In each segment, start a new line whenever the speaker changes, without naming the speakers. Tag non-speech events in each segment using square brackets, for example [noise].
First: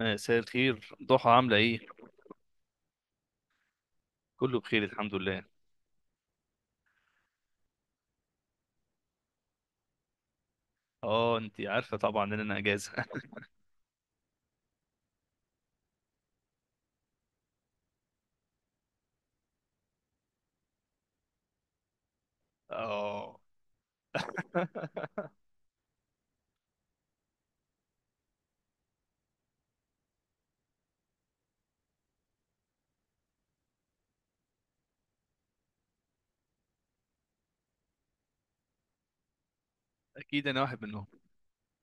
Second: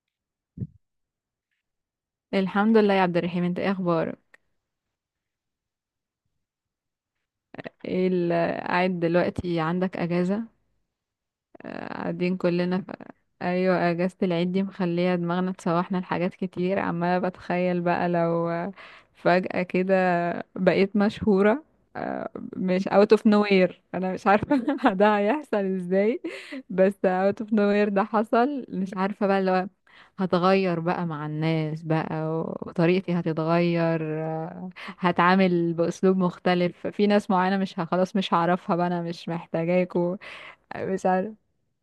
مساء الخير ضحى، عاملة ايه؟
الحمد لله يا عبد الرحيم، انت ايه اخبارك؟
كله بخير، الحمد لله.
ايه ال- قاعد دلوقتي عندك اجازة؟
اه، انتي عارفة طبعا
قاعدين
ان انا
كلنا
اجازة [laughs]
ايوه، اجازة العيد دي مخلية دماغنا تسوحنا لحاجات كتير. عمالة بتخيل بقى لو فجأة كده بقيت مشهورة. آه، مش out of
اه،
nowhere، انا مش عارفة [laughs] ده هيحصل ازاي. بس out of nowhere ده حصل، مش عارفة بقى. هتغير بقى مع الناس بقى، وطريقتي هتتغير. هتعامل بأسلوب مختلف في ناس معينة. مش ه- خلاص، مش هعرفها بقى، أنا مش محتاجاكوا.
اكيد انا واحد منهم.
مش عارف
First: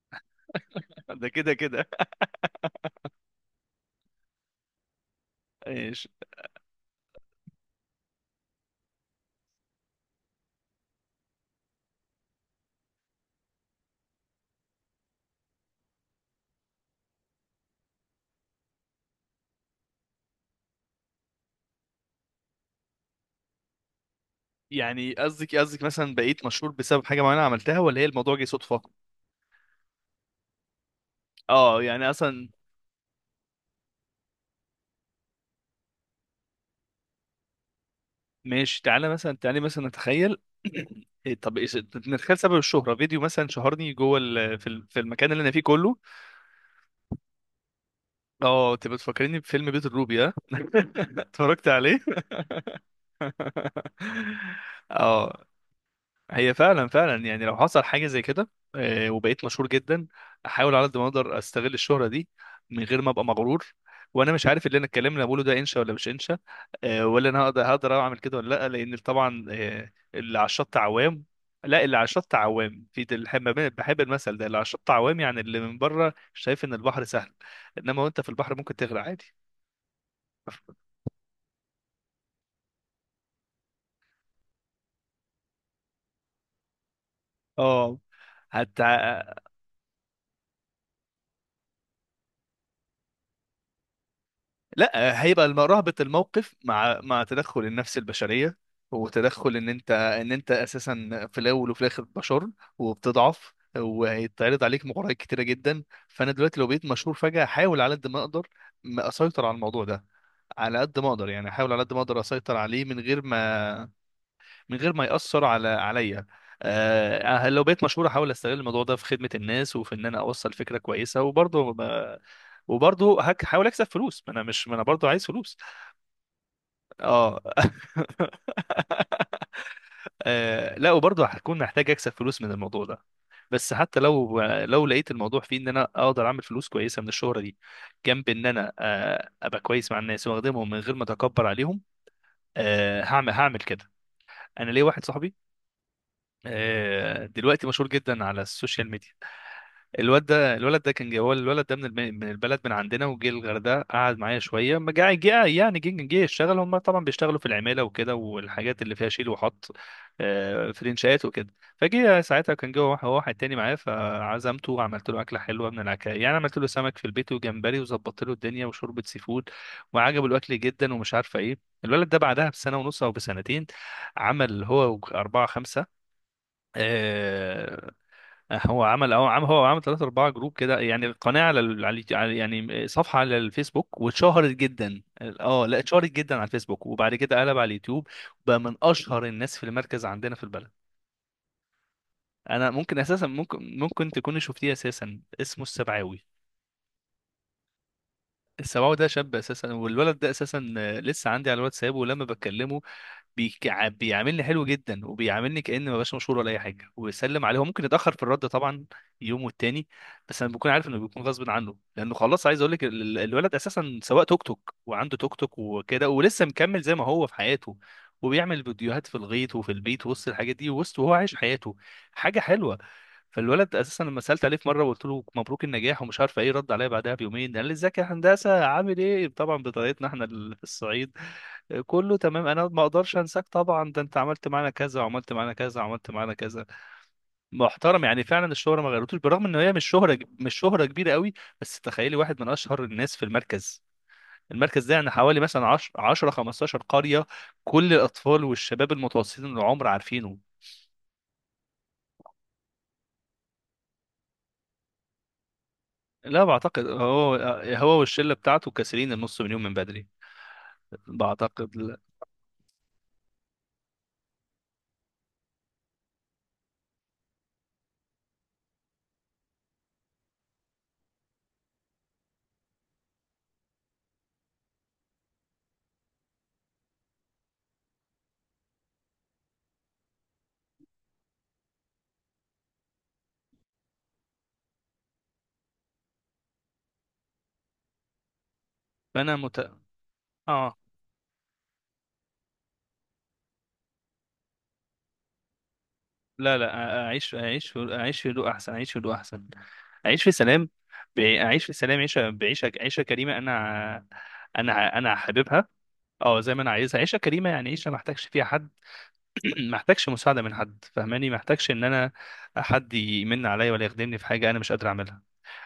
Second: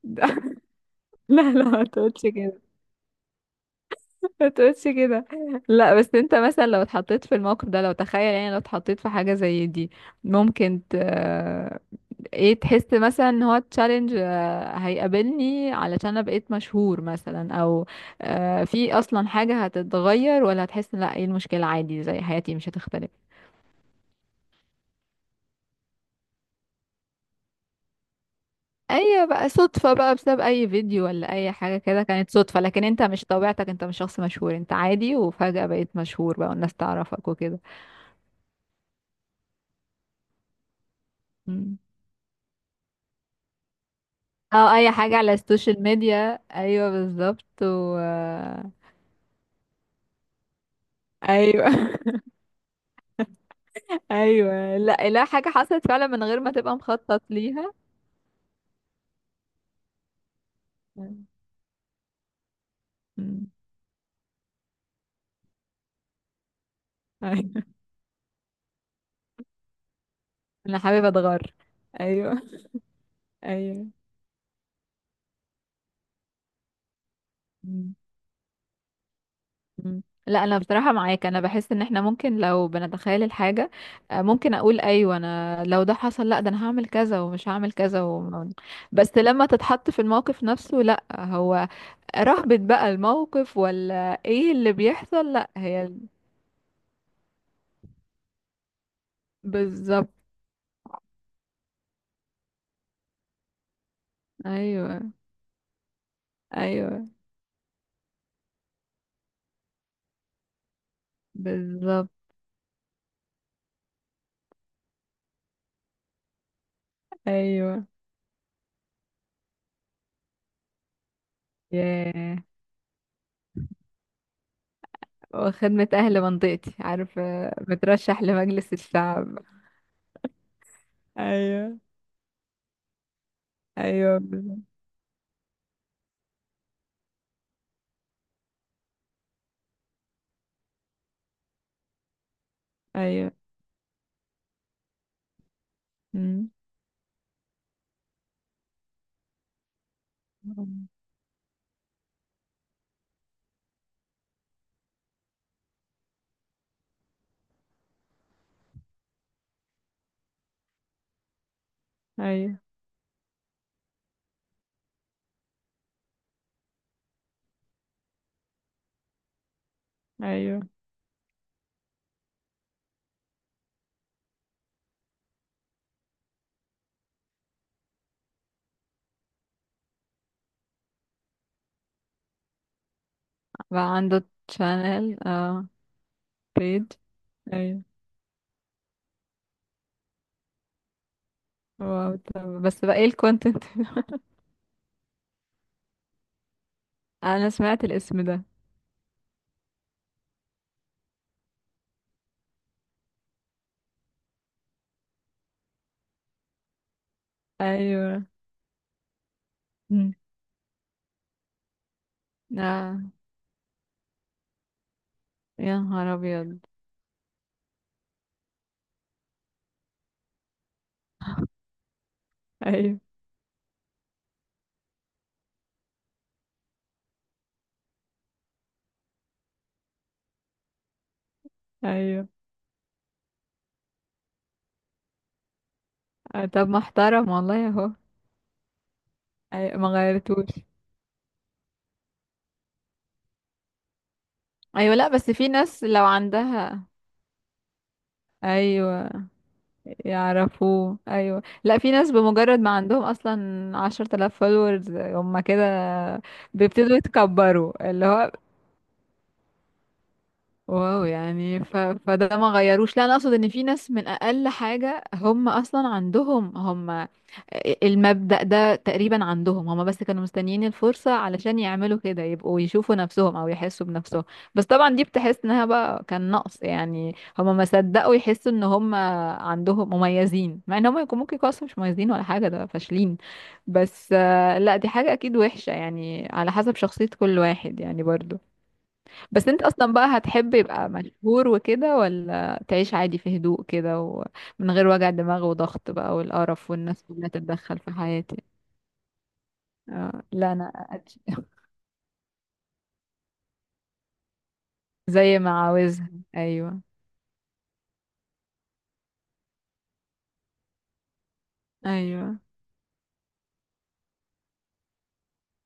[laughs]
[laughs] ده
لا
كده
لا، ما
كده.
تقولش كده، ما تقولش كده. لا
ايش؟
بس انت مثلا لو اتحطيت في الموقف ده، لو تخيل يعني لو اتحطيت في حاجة زي دي، ممكن ت... آه، ايه تحس مثلا ان هو تشالنج هيقابلني علشان انا بقيت مشهور مثلا، او في اصلا حاجة هتتغير، ولا هتحس ان لا، ايه المشكلة، عادي زي حياتي مش هتختلف؟
يعني قصدك مثلا بقيت مشهور بسبب حاجة معينة عملتها، ولا هي الموضوع جه صدفة؟
اي بقى صدفة، بقى بسبب اي فيديو ولا اي حاجة
اه،
كده
يعني
كانت
اصلا
صدفة، لكن انت مش طبيعتك، انت مش شخص مشهور، انت عادي وفجأة بقيت مشهور بقى والناس تعرفك
ماشي. تعالى مثلا نتخيل [coughs] [clears throat] إيه، طب إيه
وكده،
نتخيل سبب الشهرة فيديو مثلا شهرني جوه
او اي
في
حاجة
المكان
على
اللي انا فيه
السوشيال
كله.
ميديا. ايوه بالظبط. و
اه، تبقى بتفكريني بفيلم بيت الروبي، ها [laughs]
ايوه
اتفرجت
[laughs]
عليه [laughs]
ايوه. لا لا،
اه،
حاجة حصلت فعلا من غير ما
هي
تبقى
فعلا
مخطط
فعلا يعني لو
ليها.
حصل حاجه زي كده وبقيت مشهور جدا، احاول على قد ما اقدر استغل الشهره دي من غير ما ابقى
أمم.
مغرور. وانا مش عارف اللي انا الكلام اللي أنا بقوله ده انشا ولا مش انشا، ولا انا هقدر
ايوه.
هقدر اعمل كده ولا لا، لان طبعا اللي على الشط
انا حابب
عوام.
اتغر.
لا، اللي على الشط
ايوه.
عوام بحب
ايوه.
بحب المثل ده، اللي على الشط عوام يعني اللي من بره شايف ان البحر سهل،
أمم.
انما وانت في البحر ممكن تغرق عادي.
أمم. لا انا بصراحة معاك، انا بحس ان احنا ممكن لو بنتخيل الحاجة، ممكن اقول ايوه انا لو ده حصل لا، ده انا هعمل كذا ومش هعمل
اه،
كذا
حتى
بس لما تتحط في الموقف نفسه، لا هو رهبة بقى الموقف، ولا ايه اللي
لا،
بيحصل؟ لا هي
رهبة
ال-
الموقف مع مع تدخل النفس البشرية، وتدخل ان
بالظبط.
انت اساسا في الاول وفي الاخر بشر، وبتضعف، وهيتعرض عليك
ايوه.
مغريات كتيرة جدا. فانا دلوقتي لو بقيت
ايوه
مشهور فجأة، احاول على قد ما اقدر ما اسيطر على الموضوع ده، على قد ما اقدر، يعني احاول على قد ما
بالظبط.
اقدر اسيطر عليه من غير ما، من غير ما يأثر على عليا. آه أه، لو بقيت
ايوه.
مشهور احاول استغل الموضوع ده في خدمة الناس وفي ان انا اوصل فكرة كويسة. وبرضه ما-
ياه.
وبرضه هحاول اكسب فلوس، ما انا برضه عايز فلوس.
وخدمة اهل منطقتي،
اه [laughs]
عارفة، بترشح لمجلس الشعب.
لا، وبرضه هكون
ايوه.
محتاج اكسب فلوس من الموضوع ده. بس حتى
ايوه
لو
بالظبط.
لو لقيت الموضوع فيه ان انا اقدر اعمل فلوس كويسه من الشهره دي، جنب ان انا ابقى كويس مع الناس واخدمهم من غير ما اتكبر عليهم،
ايوه.
هعمل كده. انا ليا واحد صاحبي
مم.
دلوقتي مشهور جدا على السوشيال ميديا. الواد ده الولد ده كان جه هو، الولد ده من من البلد من عندنا، وجه الغردقه قعد معايا شويه. ما جه يعني جه يشتغل، هم طبعا بيشتغلوا في العماله وكده، والحاجات اللي فيها شيل وحط، في الانشاءات وكده. فجه ساعتها
ايوه.
كان جوه واحد تاني معايا، فعزمته وعملت له اكله حلوه من العكا، يعني عملت له سمك في البيت وجمبري وظبطت له الدنيا، وشوربه سي فود، وعجبه الاكل
ايوه.
جدا ومش عارفه ايه. الولد ده بعدها بسنه ونص او بسنتين عمل هو اربعه خمسه، آه، هو عمل اه، عمل ثلاثة أربعة جروب كده، يعني قناة يعني صفحة على
بقى
الفيسبوك،
عنده
واتشهرت جدا.
شانل،
اه
اه،
لا، اتشهرت جدا على
بيج.
الفيسبوك، وبعد كده قلب على
ايوه.
اليوتيوب. بقى من أشهر الناس في المركز عندنا في البلد.
واو، طب
أنا
بس بقى
ممكن
ايه
أساسا،
الكونتنت؟
ممكن تكوني شفتيه، أساسا اسمه السبعاوي.
[laughs] انا سمعت الاسم ده.
السماوي ده شاب اساسا، والولد ده اساسا لسه عندي على الواتساب، ولما بكلمه بيعاملني حلو جدا، وبيعاملني كأني ما بقاش مشهور ولا اي حاجه، ويسلم عليه. هو ممكن يتاخر في
ايوه.
الرد طبعا يوم والتاني،
مم.
بس انا بكون عارف انه بيكون غصب عنه، لانه خلاص. عايز اقول لك
اه.
الولد اساسا سواق توك توك، وعنده توك توك
يا نهار
وكده، ولسه
ابيض.
مكمل زي ما هو في حياته، وبيعمل فيديوهات في الغيط وفي البيت وسط الحاجات دي، وسط وهو عايش حياته. حاجه حلوه.
ايوه.
فالولد اساسا لما سالت عليه في مره وقلت له مبروك النجاح ومش عارف ايه، رد عليا بعدها بيومين قال لي ازيك يا هندسه، عامل ايه، طبعا بطريقتنا احنا [laughs] في الصعيد، كله
ايوه.
تمام، انا ما اقدرش انساك طبعا، ده انت عملت معانا كذا، وعملت معانا كذا، وعملت معانا كذا.
طب محترم والله اهو.
محترم يعني فعلا، الشهره ما غيرتوش، بالرغم ان هي
أيوة،
مش
ما
شهره،
غيرتوش.
مش شهره كبيره قوي. بس تخيلي واحد من اشهر الناس في المركز. المركز ده
ايوه، لا
يعني
بس
حوالي
في
مثلا
ناس
10
لو
10 15
عندها.
قريه، كل الاطفال والشباب
ايوه،
المتوسطين العمر عارفينه.
يعرفوه. ايوه، لا في ناس بمجرد ما عندهم اصلا 10 آلاف فولورز، هم كده
لا بعتقد
بيبتدوا
هو،
يتكبروا،
هو
اللي هو
والشله بتاعته كاسرين النص مليون من بدري.
واو. يعني
بعتقد لا.
فده ما غيروش. لا انا اقصد ان في ناس من اقل حاجة هم اصلا عندهم، هم المبدأ ده تقريبا عندهم. هما بس كانوا مستنيين الفرصة علشان يعملوا كده، يبقوا يشوفوا نفسهم او يحسوا بنفسهم. بس طبعا دي بتحس انها بقى كان نقص، يعني هما ما صدقوا يحسوا ان هما عندهم مميزين، مع ان هما يكون ممكن يكونوا أصلاً مش مميزين ولا حاجة، ده فاشلين. بس لا دي حاجة اكيد وحشة، يعني على حسب شخصية كل واحد يعني برضو.
فانا
بس
مت...
انت اصلا بقى هتحب
اه،
يبقى مشهور وكده، ولا تعيش عادي في هدوء كده ومن غير وجع دماغ وضغط بقى
لا لا،
والقرف والناس كلها تتدخل في
اعيش في
حياتي؟
هدوء احسن، اعيش في هدوء احسن، اعيش
اه،
في
لا
سلام.
انا. أت- [laughs]
اعيش في سلام عيشه، عيشه كريمه. انا انا
زي ما
حاببها،
عاوزها.
اه زي ما انا
ايوه.
عايزها، عيشه كريمه، يعني عيشه ما احتاجش فيها حد [clears throat] ما احتاجش مساعده من حد، فاهماني؟ ما احتاجش ان انا
ايوه.
حد يمن عليا ولا يخدمني في حاجه انا مش قادر اعملها.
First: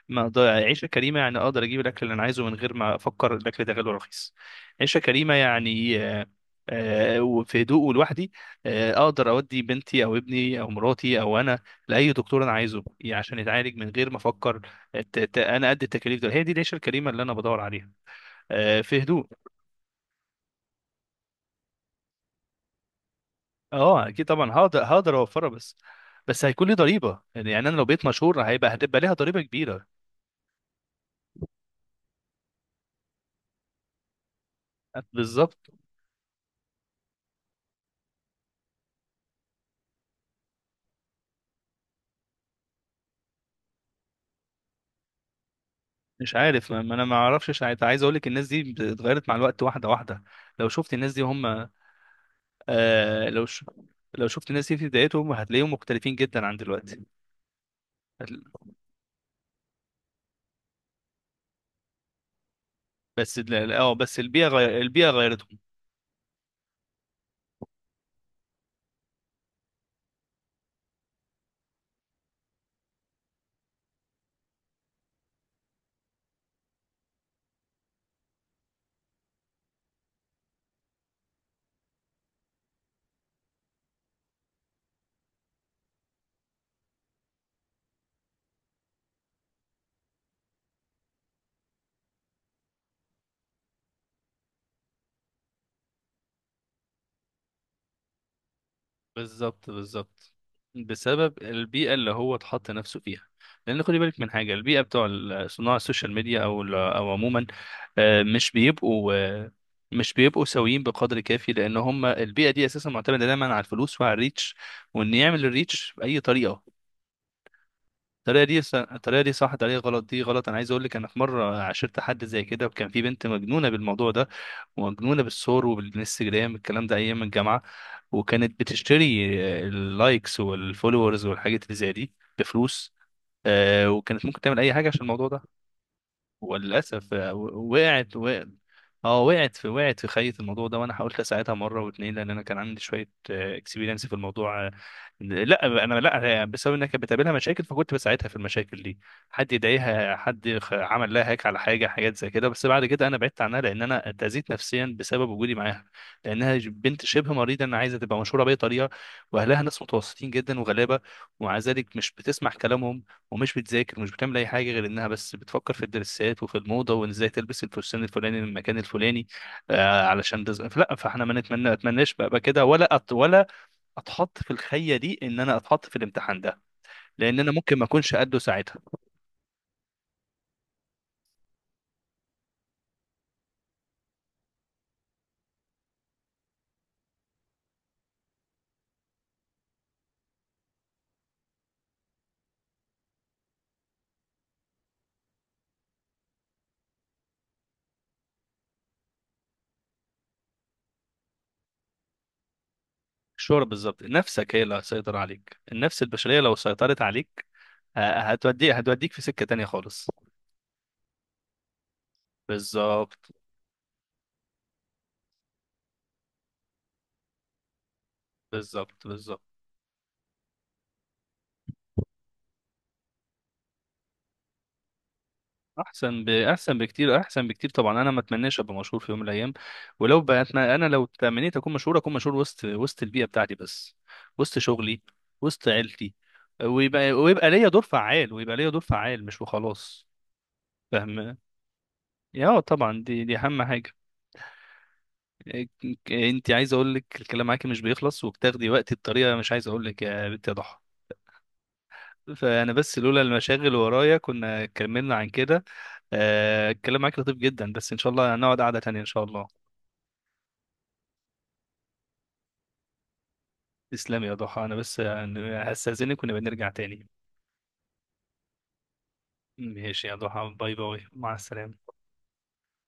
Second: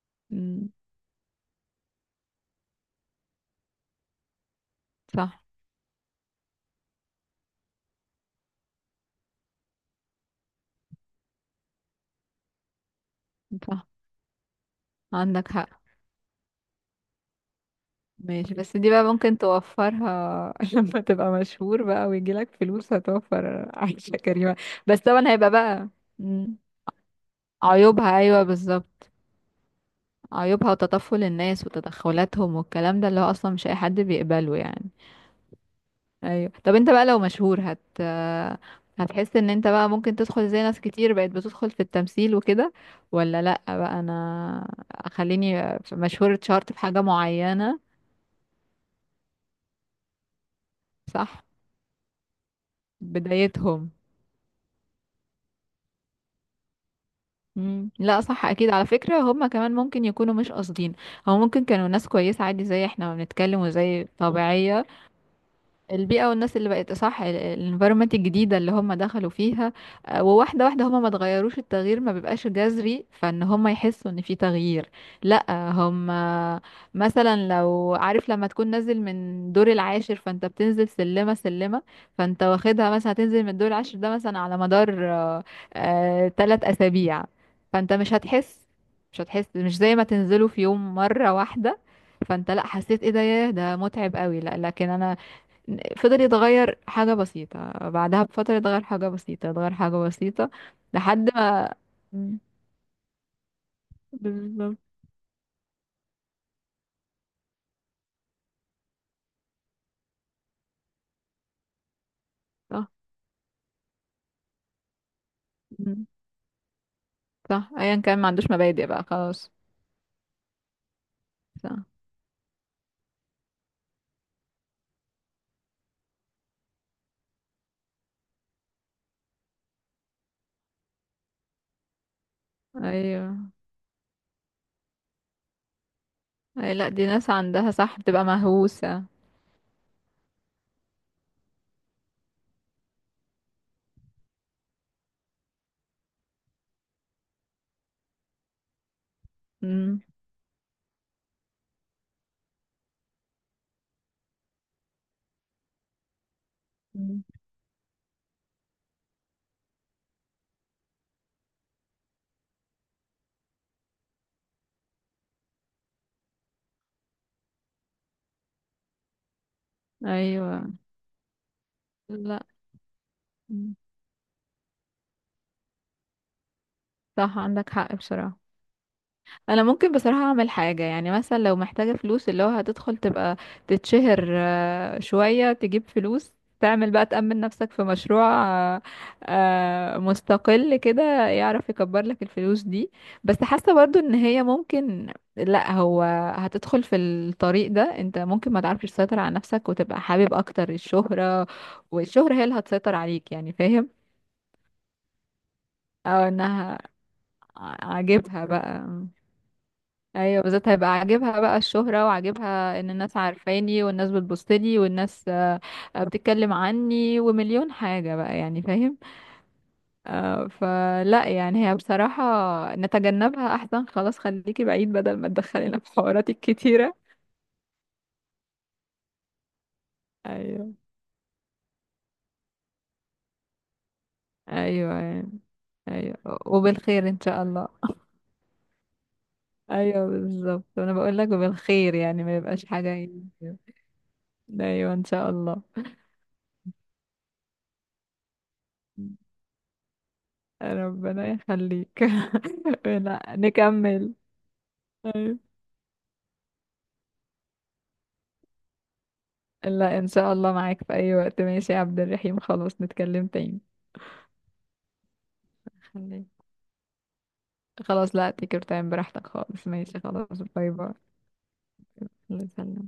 ما أقدر- يعني
امم.
عيشة كريمة، يعني أقدر أجيب الأكل اللي أنا عايزه من غير ما أفكر الأكل ده غالي ولا رخيص. عيشة كريمة
صح.
يعني وفي هدوء ولوحدي. أقدر أودي بنتي أو ابني أو مراتي أو أنا لأي دكتور أنا عايزه، عشان يتعالج
صح
من غير ما أفكر
عندك
أنا
حق.
قد التكاليف دول. هي دي العيشة الكريمة اللي أنا بدور عليها،
ماشي، بس دي
في
بقى
هدوء.
ممكن توفرها [laughs] لما تبقى مشهور بقى ويجيلك فلوس هتوفر
أه
عيشة
أكيد طبعا،
كريمة.
هقدر
بس
هقدر
طبعا
أوفرها،
هيبقى
بس،
بقى.
بس
مم.
هيكون لي ضريبة. يعني أنا لو بقيت
عيوبها،
مشهور
ايوه
هيبقى، هتبقى
بالظبط.
ليها ضريبة كبيرة.
عيوبها وتطفل الناس وتدخلاتهم والكلام ده اللي هو اصلا مش اي حد بيقبله يعني.
بالظبط.
ايوه، طب انت بقى لو مشهور هت، هتحس ان انت بقى ممكن تدخل زي ناس كتير بقت بتدخل في التمثيل وكده، ولا لا بقى انا خليني مشهور،
مش عارف،
اتشهرت في
ما ما
حاجة
انا ما اعرفش
معينة؟
ساعتها. عايز اقول لك الناس دي اتغيرت مع الوقت واحده واحده، لو شفت الناس دي
صح.
هم، آه لو ش...
بدايتهم.
لو شفت الناس دي في بدايتهم هتلاقيهم مختلفين جدا عن دلوقتي.
مم. لا صح
هت-
اكيد، على فكرة هم كمان ممكن يكونوا مش قاصدين. هو ممكن كانوا ناس كويسة عادي زي احنا ما
بس
بنتكلم
اه
وزي
بس البيئه غير...
طبيعية.
البيئه غيرتهم،
البيئة والناس اللي بقت، صح، الانفيرومنت الجديدة اللي هم دخلوا فيها. وواحدة واحدة، هم ما تغيروش، التغيير ما بيبقاش جذري فان هم يحسوا ان في تغيير. لا، هم مثلا لو عارف لما تكون نازل من دور العاشر، فانت بتنزل سلمة سلمة. فانت واخدها مثلا هتنزل من الدور العاشر ده مثلا على مدار 3 اسابيع. فانت مش هتحس، مش هتحس، مش زي ما تنزله في يوم مرة واحدة. فانت لا حسيت ايه ده، ياه ده متعب قوي. لا لكن انا فضل يتغير حاجة بسيطة، بعدها بفترة اتغير حاجة بسيطة،
بالظبط
اتغير حاجة
بالظبط،
بسيطة لحد
بسبب
ما.
البيئة اللي هو
مم.
اتحط نفسه فيها. لأن خدي بالك من حاجة،
بالظبط.
البيئة بتوع صناع السوشيال ميديا أو أو عموما مش بيبقوا مش بيبقوا سويين بقدر كافي، لأن هم البيئة دي أساسا
صح.
معتمدة دايما على الفلوس وعلى الريتش، وإن يعمل الريتش
مم.
بأي طريقة.
صح، ايا كان ما
الطريقة
عندوش
دي
مبادئ بقى،
الطريقة دي صح،
خلاص.
الطريقة غلط دي غلط. أنا عايز أقول لك، أنا في مرة
صح.
عاشرت حد زي كده، وكان في بنت مجنونة بالموضوع ده، مجنونة بالصور وبالانستجرام الكلام ده أيام الجامعة. وكانت بتشتري اللايكس والفولورز والحاجات اللي زي دي بفلوس،
ايوه.
وكانت ممكن تعمل أي حاجة عشان الموضوع ده.
اي لا دي
وللاسف
ناس عندها، صح، بتبقى
وقعت،
مهووسة.
اه، وقعت في خيط الموضوع ده. وانا حاولت اساعدها مره واتنين، لان انا كان عندي شويه اكسبيرينس في الموضوع. لا انا لا، بسبب انها كانت بتقابلها مشاكل، فكنت بساعدها في المشاكل دي. حد
مم.
يضايقها، حد عمل لها هيك على حاجه، حاجات زي كده. بس بعد كده انا بعدت عنها لان انا اتاذيت نفسيا بسبب وجودي معاها، لانها بنت
مم.
شبه مريضه، انا عايزه تبقى مشهوره باي طريقه. واهلها ناس متوسطين جدا وغلابه، ومع ذلك مش بتسمع كلامهم، ومش بتذاكر، ومش بتعمل اي حاجه غير انها بس بتفكر في الدرسات وفي الموضه، وان ازاي تلبس الفستان الفلاني من المكان الفلاني. آه علشان
ايوه.
لا، فاحنا ما نتمنى اتمناش بقى،
لا.
كده، ولا ولا
مم.
اتحط في الخيه دي، ان انا اتحط في الامتحان ده،
صح
لان انا
عندك
ممكن ما
حق
اكونش
بصراحة.
قده ساعتها.
انا ممكن بصراحة اعمل حاجة، يعني مثلا لو محتاجة فلوس اللي هو هتدخل تبقى تتشهر شوية تجيب فلوس، تعمل بقى تأمن نفسك في مشروع آه، مستقل كده يعرف يكبر لك الفلوس دي. بس حاسة برضو ان هي ممكن لا، هو هتدخل في الطريق ده انت ممكن ما تعرفش تسيطر على نفسك وتبقى حابب اكتر الشهرة، والشهرة هي اللي هتسيطر عليك، يعني
الشهرة
فاهم؟
بالظبط، نفسك هي اللي هتسيطر عليك، النفس
او
البشريه لو
انها
سيطرت عليك
عاجبها بقى.
هتوديك في سكه تانية خالص.
ايوه، بالذات هيبقى عاجبها بقى الشهرة، وعاجبها ان
بالظبط
الناس عارفاني والناس بتبصلي والناس بتتكلم عني ومليون حاجة بقى، يعني فاهم؟
بالظبط بالظبط.
فلا يعني هي بصراحة نتجنبها احسن، خلاص خليكي بعيد بدل ما تدخلينا في حوارات
احسن
الكتيرة.
بكتير، احسن بكتير طبعا. انا ما اتمناش ابقى مشهور في يوم من الايام، ولو
ايوه.
بقيتنا انا لو تمنيت اكون مشهور، اكون مشهور وسط، وسط البيئه بتاعتي بس، وسط
ايوه
شغلي،
يعني.
وسط عيلتي،
ايوه. وبالخير ان شاء
ويبقى ليا
الله.
دور فعال، مش وخلاص.
ايوه بالظبط، انا بقول لك
فاهم
وبالخير يعني ما
يا؟
يبقاش حاجة
طبعا
يعني.
دي اهم حاجه.
ايوه ان شاء الله.
انت، عايز اقول لك، الكلام معاكي مش بيخلص، وبتاخدي وقتي بطريقه، مش عايز اقول لك يا بنت يا ضحى،
ربنا يخليك
فانا
[laughs]
بس
لا
لولا المشاغل اللي
نكمل.
ورايا كنا كملنا عن
أيوة.
كده. الكلام معاك لطيف جدا، بس ان شاء الله هنقعد قعده تانيه ان شاء الله.
لا ان شاء الله معاك في اي وقت. ماشي يا عبد الرحيم، خلاص نتكلم تاني.
تسلم يا ضحى، انا بس يعني هستأذنك
خليك.
ونبقى نرجع تاني.
خلاص، لا تيكر تايم براحتك خالص. ماشي،
ماشي يا
خلاص،
ضحى،
باي
باي
باي.
باي، مع السلامة.
الله يسلمك.